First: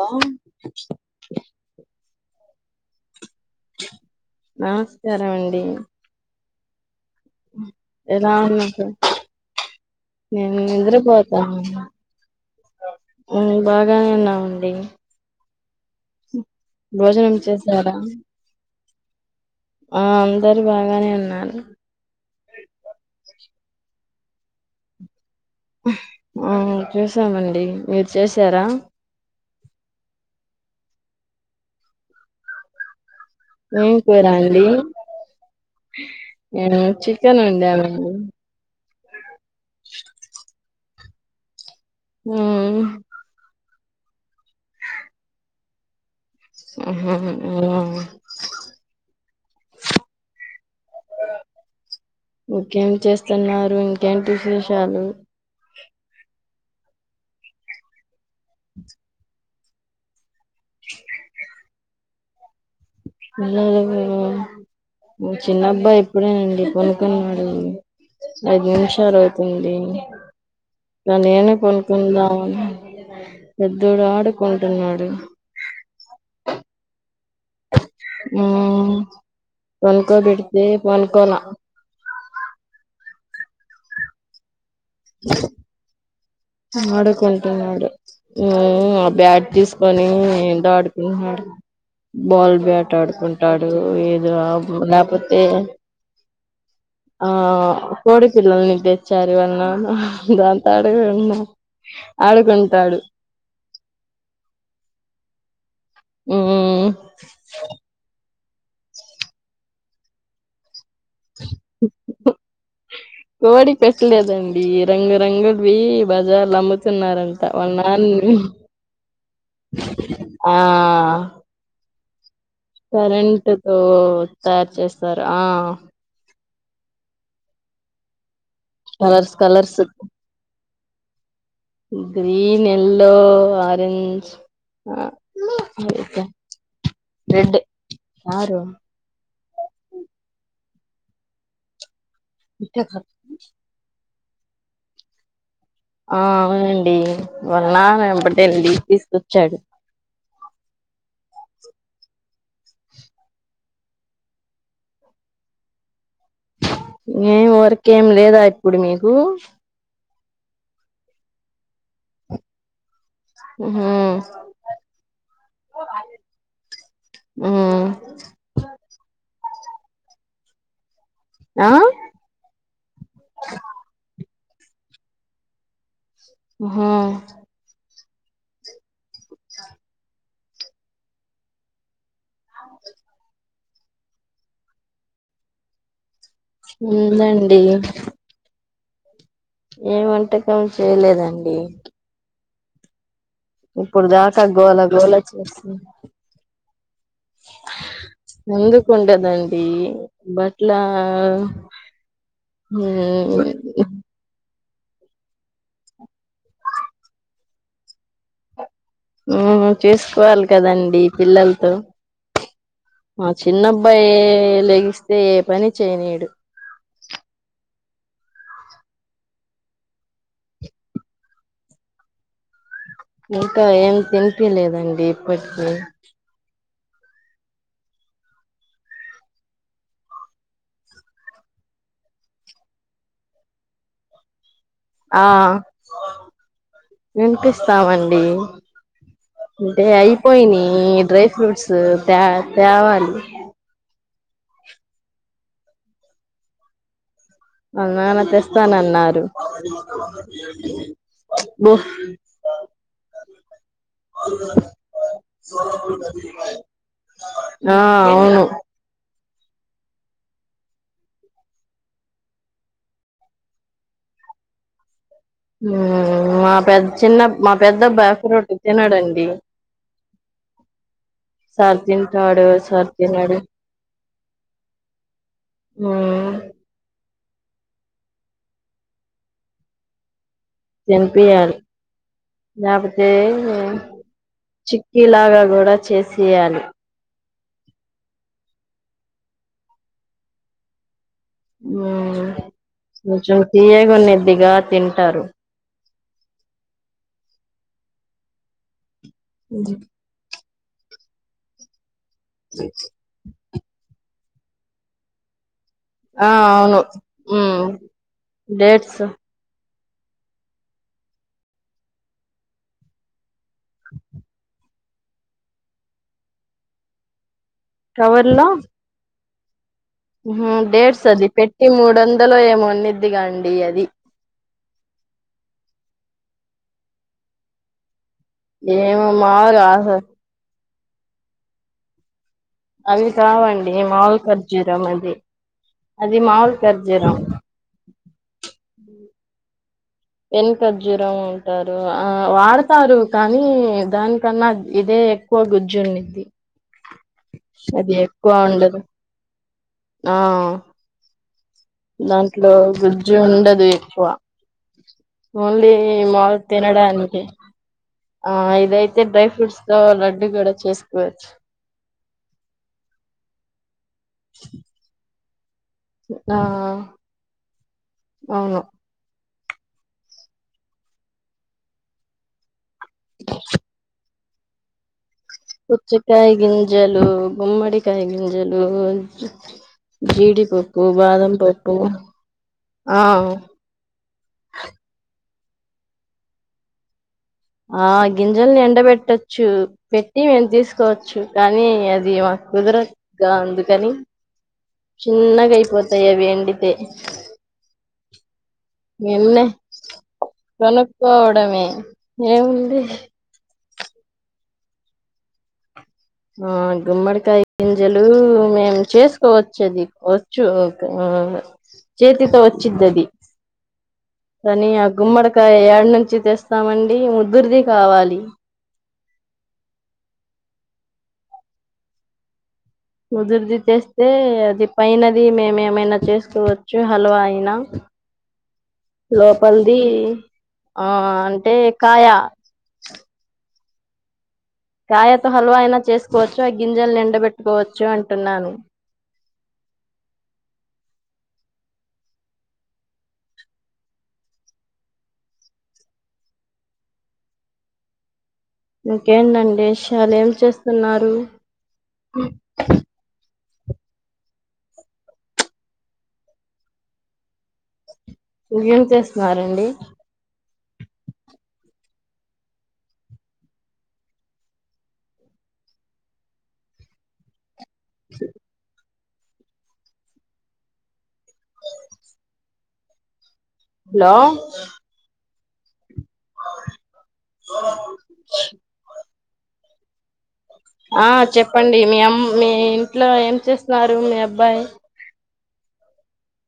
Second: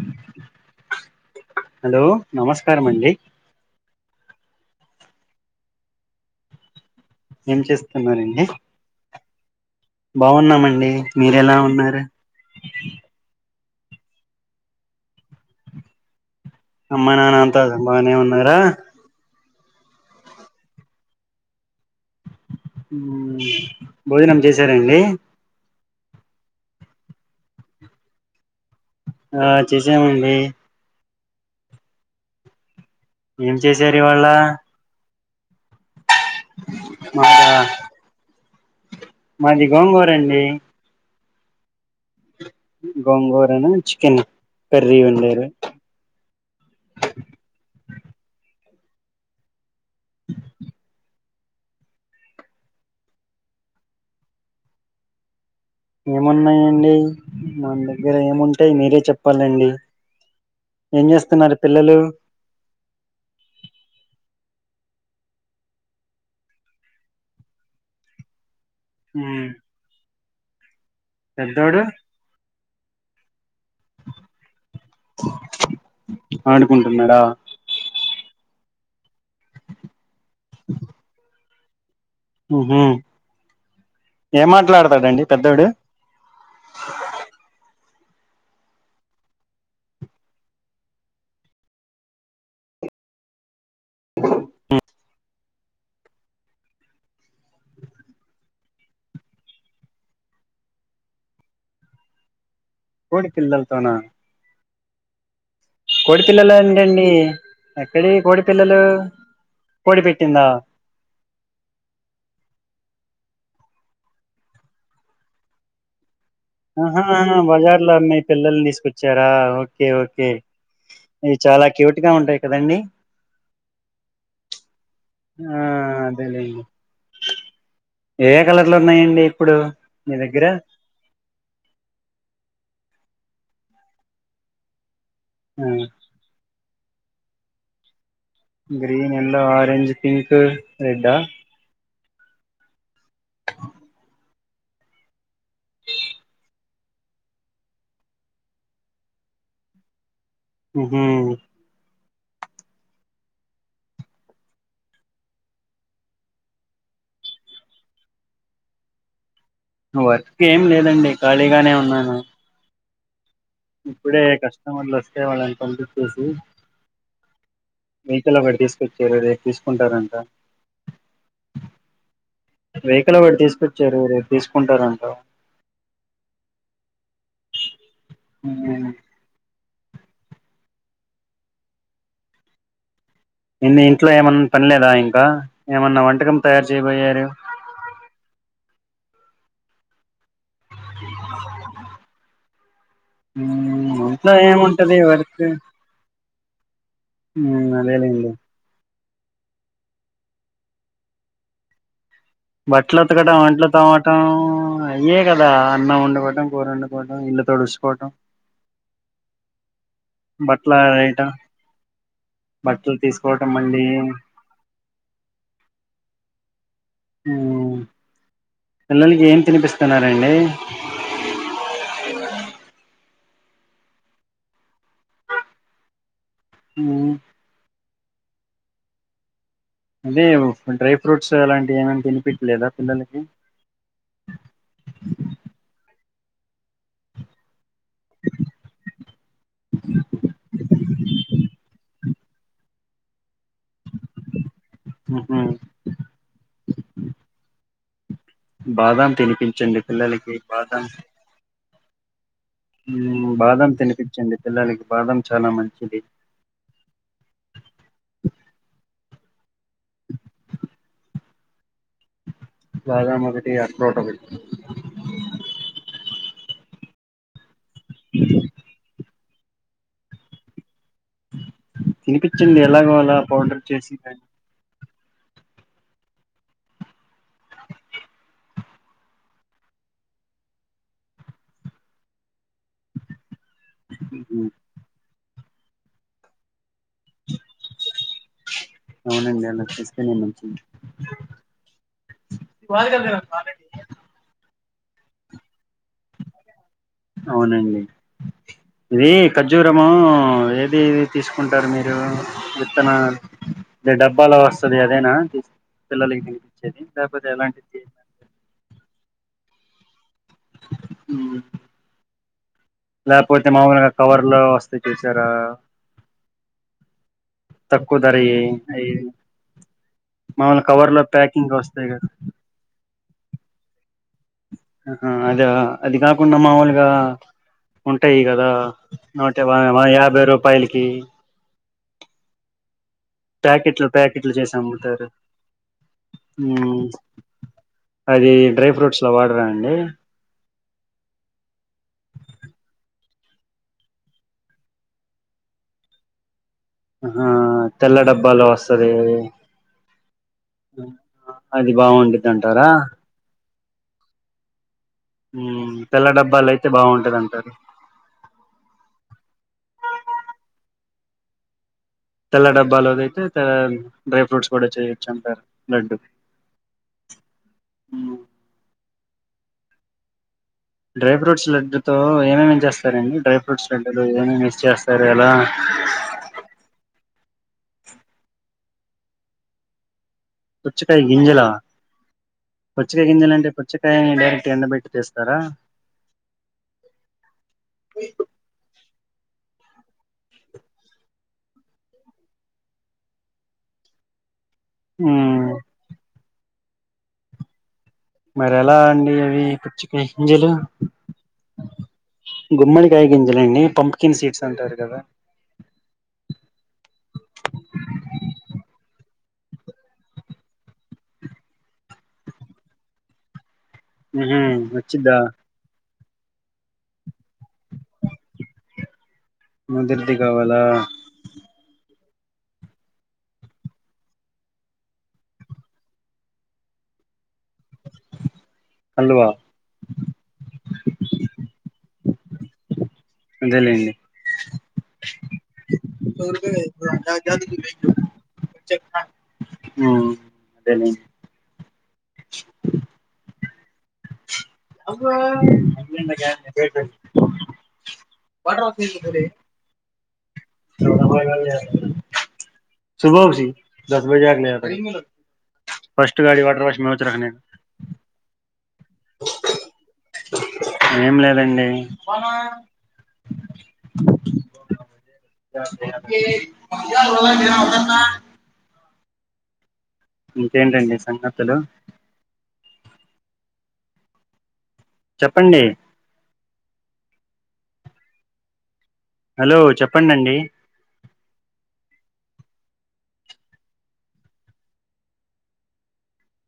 ఆ కారంమండి నమస్కారం అండి ఏం ఎలా చేస్తున్నారండి ఉన్న అసలు బాగున్నామండి మీరెలా ఉన్నారు బాగానేఉన్నామండి అమ్మానాన్న అంత చేశారా బానే ఉన్నారా ఆ అందరు బాగానే ఉన్నారు ఉ భోజనం చేశారండి అహ్ ఆ చేసామండి మీరు చేసారా ఆ చేసామండి ఏం చేసారు కూర ఇవాళ అండి ఏ చికెన్ మాదా ఒండాము అండి మాది గోంగూర అండి మ్మ్ గోంగూరనే చి తిను కర్రి వండారు ఉహు ఉ ఒకే ఏం చేస్తున్నారు ఇంకేటి విశేషాలు ఏమున్నాయండి మనదగ్గర దగ్గర ఏముటాయి మీరే చెప్పాలండి ఎంచేస్తున్నారు పిల్లలు పిల్లలు ఉ చిన్నబ్బాయి ఇప్పుడేనండీ పడుకున్నాడు ఐదు నిమిషాలు మ్ అవుతుంది నన్నీయ్యండి పెద్దోడు కొనుకుందాము ఏ కాదు అండి పెద్దోడు ఆడుకుంటున్నాడు ఆడుకుంటున్నాడా ఉమ్ పండుకొబెడితే పడుకోలే ఉహుమ్ ఏ మాట్లాడు ఆడుకు ఉంటు నడు ఉమ్ ఆ బ్యాట్ తీసుకొని ఏ ఆడుకుంటాడు బాల్ బ్యాట్ ఆడుకుంటాడు అ లెక్పోథే ఆ కోడిపిల్లల్ని తెచ్చారు వాళ్ళన దాంతో ఆడుకుడా ఆడుకుంట కోడి పిల్లలతోనా కోడిపిల్లల మ్మ్ ఏంటండి అక్కడి కోడిల్ పిల్లలు కోడి పెట్టిందా కోడి పెట్టలేదండి రంగురంగులువి ఆహ బజార్ లో మీ నాన్న పిల్లల్ని తీసుకొచ్చారా ఓకే ఓకే ఆ ఇవి చాలా క్యూట్ గా ఉంటయి కరెంట్ తో తయారు చేస్తారు ఆ అ ఏ కలర్లు ఉన్నాయండి కలర్స్ ఇప్పుడు కలర్స్ మీ దగ్గర గ్రీన్ ఎల్లో ఆరెంజ్ ఆ అతే రెడ్ కారు గ్రీన్ ఎల్ ఆరెంజ్ పింక్ రెడ్ ఇట్టే కా ఆ అవునండి మన్నా ఎంబటండి తీసుకొచ్చాడు ఉహు ఏం వర్క్ ఏమి లేదా ఇప్పుడు మీకు వర్క్ ఏం లేదండి ఖాళీగానే ఉన్నాను ఉహు ఇప్పుడే కస్టమర్లు వస్తే వాళ్ళని పంపిచ్చేసి ఉ మీకెల వాడు తీసుకొచ్చారు అది తీసుకుంటారంట ఆ వెహికల్ వాడి తీసుకొచ్చారు ఎవరొ తీసుకుంటారంట హా ఉ అవు ఎన్ని ఇంట్లో ఏమన్న పని లేదా ఇంకా ఏమన్న వంటకం తయారు చేయబోయారు ఉందండి ఏం వంట ఏం చేయలేదండి ఇప్పుడు ఇంట్లో దాకా గోల ఏముంటది గోల వర్క్ చేసి అదేలేండి ఎందుకు ఉండదండి బట్లా బట్లు ఉతకడం అంట్లు తోమడం ఇవ్వే కదా అన్నం వండుకోవటం కూర వండుకోవటం ఇల్లు తుడుచుకోవటం ఉహు చూసుకోవాలి బట్టలు కదండి ఆరేయటం పిల్లలతో బట్టలు మా తీసుకోవటం మళ్ళీ చిన్నబ్బాయి లెగిస్తే ఏ పని చేయనిడు మ్మ్ పిల్లలకి ఏం తినిపిస్తున్నారండి ఇంకా ఏం తినిపిలేదండి ఇప్పటికి ఉం లేవు డ్రై ఫ్రూట్స్ అలాంటివి ఏమన తినిపిచ్చలేదా పిల్లలకి తినిపిస్తామండి అంటె అయిపోయినయి డ్రై ఫ్రూట్స్ త్యా త్యావాలి. ఉహు వాళ్ళ నాన్న బాదం తెస్తానన్నారు తినిపించండి పిల్లలకి బాదం బహ హుం బాదం తినిపిచ్చండి పిల్లలకి బాదం చాలా మంచిది ఆ అవును బాదం ఒకటి అరటిపండు ఒకటి హు మా పెద్ చిన్న మా పెద్దబ్బాయి ఫ్రూట్ తినడండి సార్ తింటాడు తినిపిచ్చండి సార్ ఎలాగో అలా పౌడర్ చేసి హు తినిపియ్యాలి ల్యాపోతె చుక్కిలాగా వడా చేసేయాలి అవునండి అలా చేస్తేనే మంచిద్ మ్మ్ కొంచం తీయగన్నదిగా తింటారు అవునండి ఇది ఖజ్జురము ఇంకేమి తీసుకుంటారు మీరు ఇత్తన ద డబ్ ఫాలో వస్తది అదేనా పిల్లలకి ఆ అవును తినిపించేది లేకపోతే మ్మ్ ఎలాంటిది డేట్స్ మ్మ్ ల్యాప్ పోతే మామూలుగా కవర్లో వస్తాయి చూశారా తక్కువ ధర యి అయి హ్మ్ హు మాముూలు కవర్ లో డేట్స్ అది ప్యాకింగ్ పెట్టి వస్తాయి మూడు వందలు ఏమోనిద్దిగా అండి అది ఆ హ అదే క అది కాకుండా మామూలుగా ఉన్ టయి కదా ఏమో నూట బాగా బాగా మాములుగా యాభై రూపాయలు ఇస్ కీ అవి కావండి మావల్ ఖర్జూరం అమ్ముతారు అది అది మావల్ మ్మ్ ఖర్జూరం పలవాడరా అండి వెనుకజ్జరం ఉంటారు ఆ వాడతారు కానీ దానికన్నా ఇదే ఎక్కువ గుజ్జు ఉడిది అహా తెల్ల డబ్బాలో ఉండదు వస్తంది ఆ దాంట్లో గుజ్జు ఉండదు కువా ఓన్లీ మ్మ్ తెల్ల మాలు డబ్బాలు అయితే బాగుంటది తినడానికి అంటారు ఆ ఇదైతే డ్రై ఫ్రూట్స్ తో లడ్డడు కూడా చేస్త బస్ తెల్ల డబ్బాలోద అయితే డ్రై ఫ్రూట్స్ కూడా చేయొచ్చు అంటారు లడ్డు ఆ అవును డ్రై ఫ్రూట్స్ లడ్డుతో ఏమేమేమి చేస్తాం సరేడి డై ఫ్రూట్స్ లడ్డు చెస్తార్ పుచికేయ్ గింజలు గుొమ్మడికాయ గింజలు జీడిపప్పు పుచ్చకాయ బాదం గింజల పప్పు పుచ్చకాయ గింజల ఆ అంటే పుచ్చకాయని డైరెక్ట్ ఎండబెట్టి తీస్తారా ఆ గింజల్ని ఎండబెట్టొచ్చు చు పెట్టి మేము తీసుకోవచ్చు కానీ అది మాకు కుదరగా ఉందుకని చిన్నగా అయిపోతాయివేండి థే మరి ఎలా అండి అవి కుచ్చికయ గింజలు కొనుక్కోవడమే ఏముంది గుమ్మడికాయ గింజలు అండి పంప్కిన్ సీట్స్ అంటారు కదా ఆ గుమ్మడికాయ గింజలు మేము చేసుకోవచ్చది వచ్చు చేతితో వచ్చిదిది ఉహు సని వచ్చిద్దా గుమ్మడకా ఎరడుంచి రచి తెస్తామండి ముద్దురిది కావాలి మాదిరిది కావాలా ముదుర్ది తెస్తే అది పైనది మేముేమైనా చేసుకోవచ్చు హల్వా అయినా హల్వా లోపలిది ఆ అంటే కాయా అదేలేండి కాయతో హల్వా అయినా చేసుకోవచ్చు ఆ గింజల్ని ఎండబెట్టుకోవచ్చు అంటున్నాను ఉమ్ అదేలేండి [unintelligible] ఇంకేంటండి తలెం చేస్తున్నారు ఫస్ట్ గాడి సింహాచలం ది ఏం చేస్తున్నారండి ఏం లేదండి ఇంకేంటండి సంగతులు హలో చెప్పండి హలో చెప్పండండి ఆ చెప్పండి మీ అమ్ మీ ఇంట్లో ఏం చేస్తున్నారు మీ అబ్బాయి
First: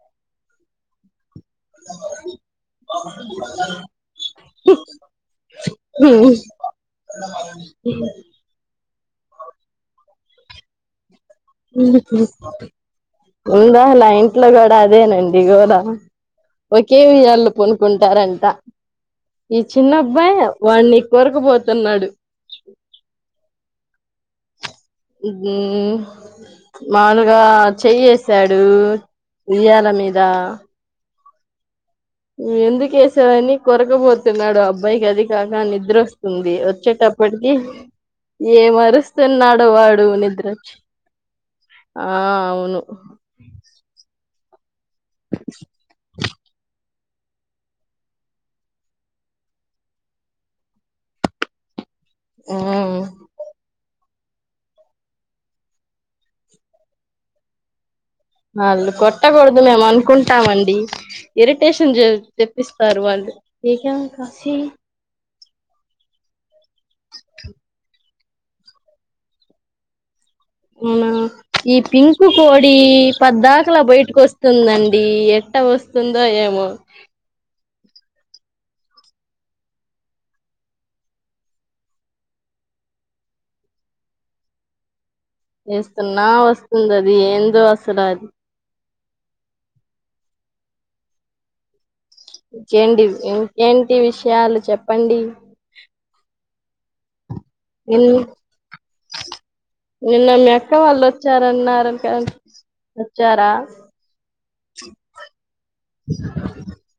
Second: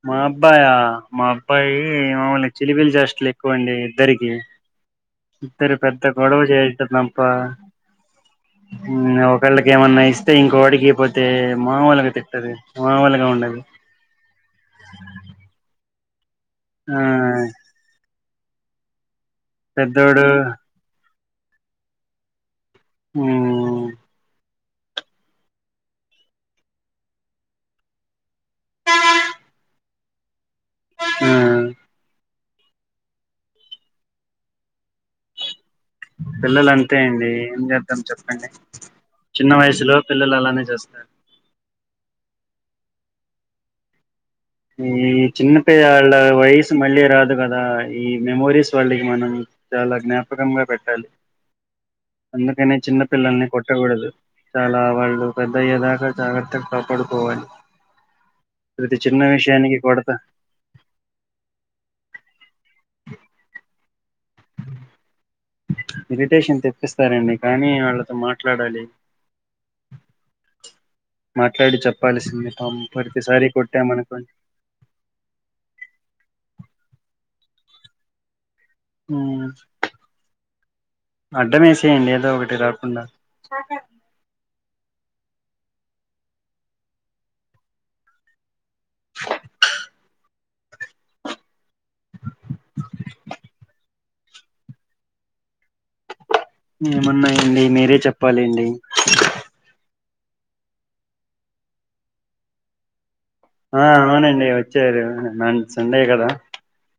మా అబ్బాయా మా అబ్బాయి ఏమో చిలిపిల్ చేష్టలు ఎక్కువండి ఇద్దరికి ఇద్దరు పెద్ద గొడవ చెయ్యద్దండి అబ్బా మ్ ఒకళ్ళకి ఏమన్నా ఇస్తే ఇంకోడికి ఇపో ఉండదు ఉందా అలా ఇంట్లో కూడా అదేనండి గోల ఆ ఒకే వియాల్లో పనుకుంటారం త ఈ పెద్దోడు చిన్నబ్బాయ్ వాని కోరుకుపోతున్నాడు ఉమ్ ఉ హ్మ్ మానుగా చేయేశాడు ఉయ్యాల మీద హ్మ్ ఎందుకేశావని కొరకబోతున్నాడు. అబ్బాయికి అది కాగా నిద్ ద్రొస్తుంది. పిల్లలు అంతే అండి వచ్చేటప్పటికి, ఏం చేద్దాం చెప్పండి చిన్న ఏమరుస్తున్నాడో వయసులో వాడు. పిల్లలు అలానే నిద్రొచ్చి చేస్తారు ఆ వును ఈ చిన్న పిల్లాల వయసు మళ్ళీ రాదు కదా. ఈ మెమోరీస్ వాళ్ళికి, మనం చాలా జ్ఞాపకంగా పెట్టాలి అందుకనే మ్మ్ చిన్న పిల్లల్ని కొట్టకూడదు చాలా వాళ్ళు పెద్దయ్యే దాకా జాగర్తగ్ కాపాడుకోవాలి అల్లు ప్రతి కోట్ చిన్న ట్టకూడదు విషయానికి మేం కొడతా అనుకుంటామండి. ఇరిటేషన్ జే తేప్పిస్తారు వాళ్ళు ఏక్యా వసీ ఇరిటేషన్ తెప్ పిస్తారండి కానీ ఆళ్ళు త మాట్లాడాలి ఊనా. ఈ మాట్లాడి పింకు చెప్పాల్సింది కోడి పాపం ప్రతిసారి పద్దాకలా కొట్టామనుకోండి బయట్కోస్తుందండి. ఎట్ట వస్తుందో ఏమో హ్మ్ అడ్డమేసేయండి ఏదో ఒగటి రాకుండా వెస్తున్నా వస్తుందది ఏందో అసలు అద్ టి విష్యాలు చెప్పండి ఏమన్ న్నాయండి మీరే నిన్ చెప్పాలిండి నిన్న మీ అక్క వాళ్ళు వచ్చారన్నారన్ కరణ్ ఆ అవునండి వచ్చారు నాన్ సండేగదా.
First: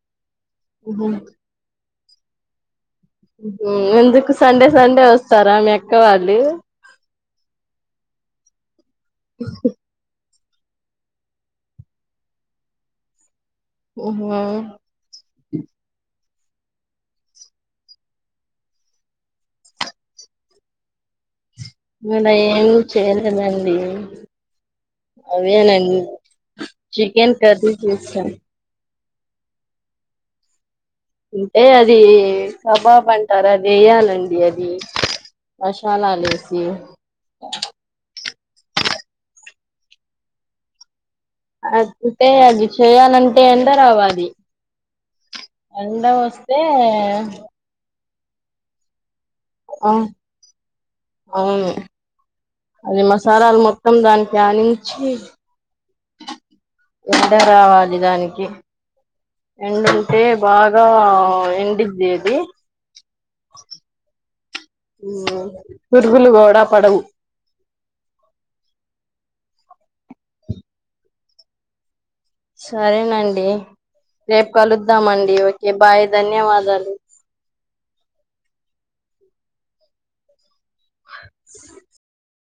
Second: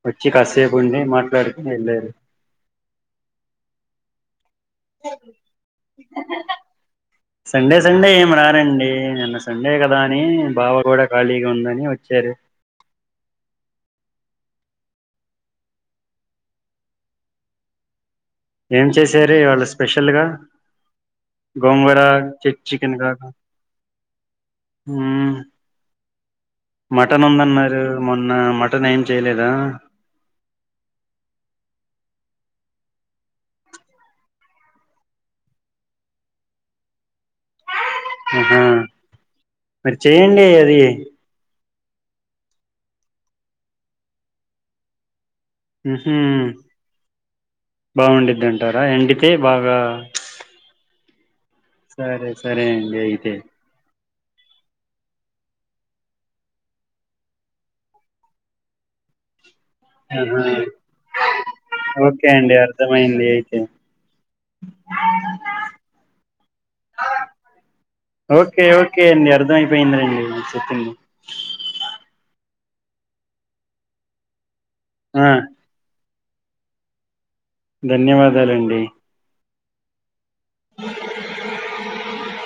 వచ్చి కాసేపు ఉండి ఉహు. మాట్లాడుకుని వెళ్ళారు హ్మ్ ఎందుకు స్ సండే సండే వస్తారా మీ అక్క వాళ్ళి సండే సండే ఏమి రారంండి ఏ నిన్న సండే గదా అనీ బావ గూడా ఖాళీగా ఉండని వచ్చారు ఓహువ ఏం చేశారీవాళ్ళ స్పెషల్గా మొన్న ఏం చేయలేదండి. మ్మ్ అవేనండి మటన్ చికెన్ కర్రీ ఉందన్నారు చేసాం మొన్న మటన్ ఏం చేయలేదా అంటే అది కబాబ్ అంటారా అదేయాలండి అది మషలాలేసి ఆహా మరి చేయండి అది అంతే అది చేయాలంటే ఎండ రావాలి ఎండ ఊహూ వస్తే బాగుండిద్ది అంటారా ఎండిప్ కే భాగా ఆ అవును అది అయితే మసాలాలు మొత్తం దానికి దనించి ఎండ రావాలి దానికి ఎండుంటే ఆహా బాగా ఎండిద్ది ఓకే అది అండి అర్థమైంది అయితే పురుగులు కూడా పడవు పెండ్రైవ్ లో చెప్పింది సరేనండి రేపు ఆ కలుద్దామండి ఓకే బాయ్ ధన్యవాదాలు ధన్యవాదాలండి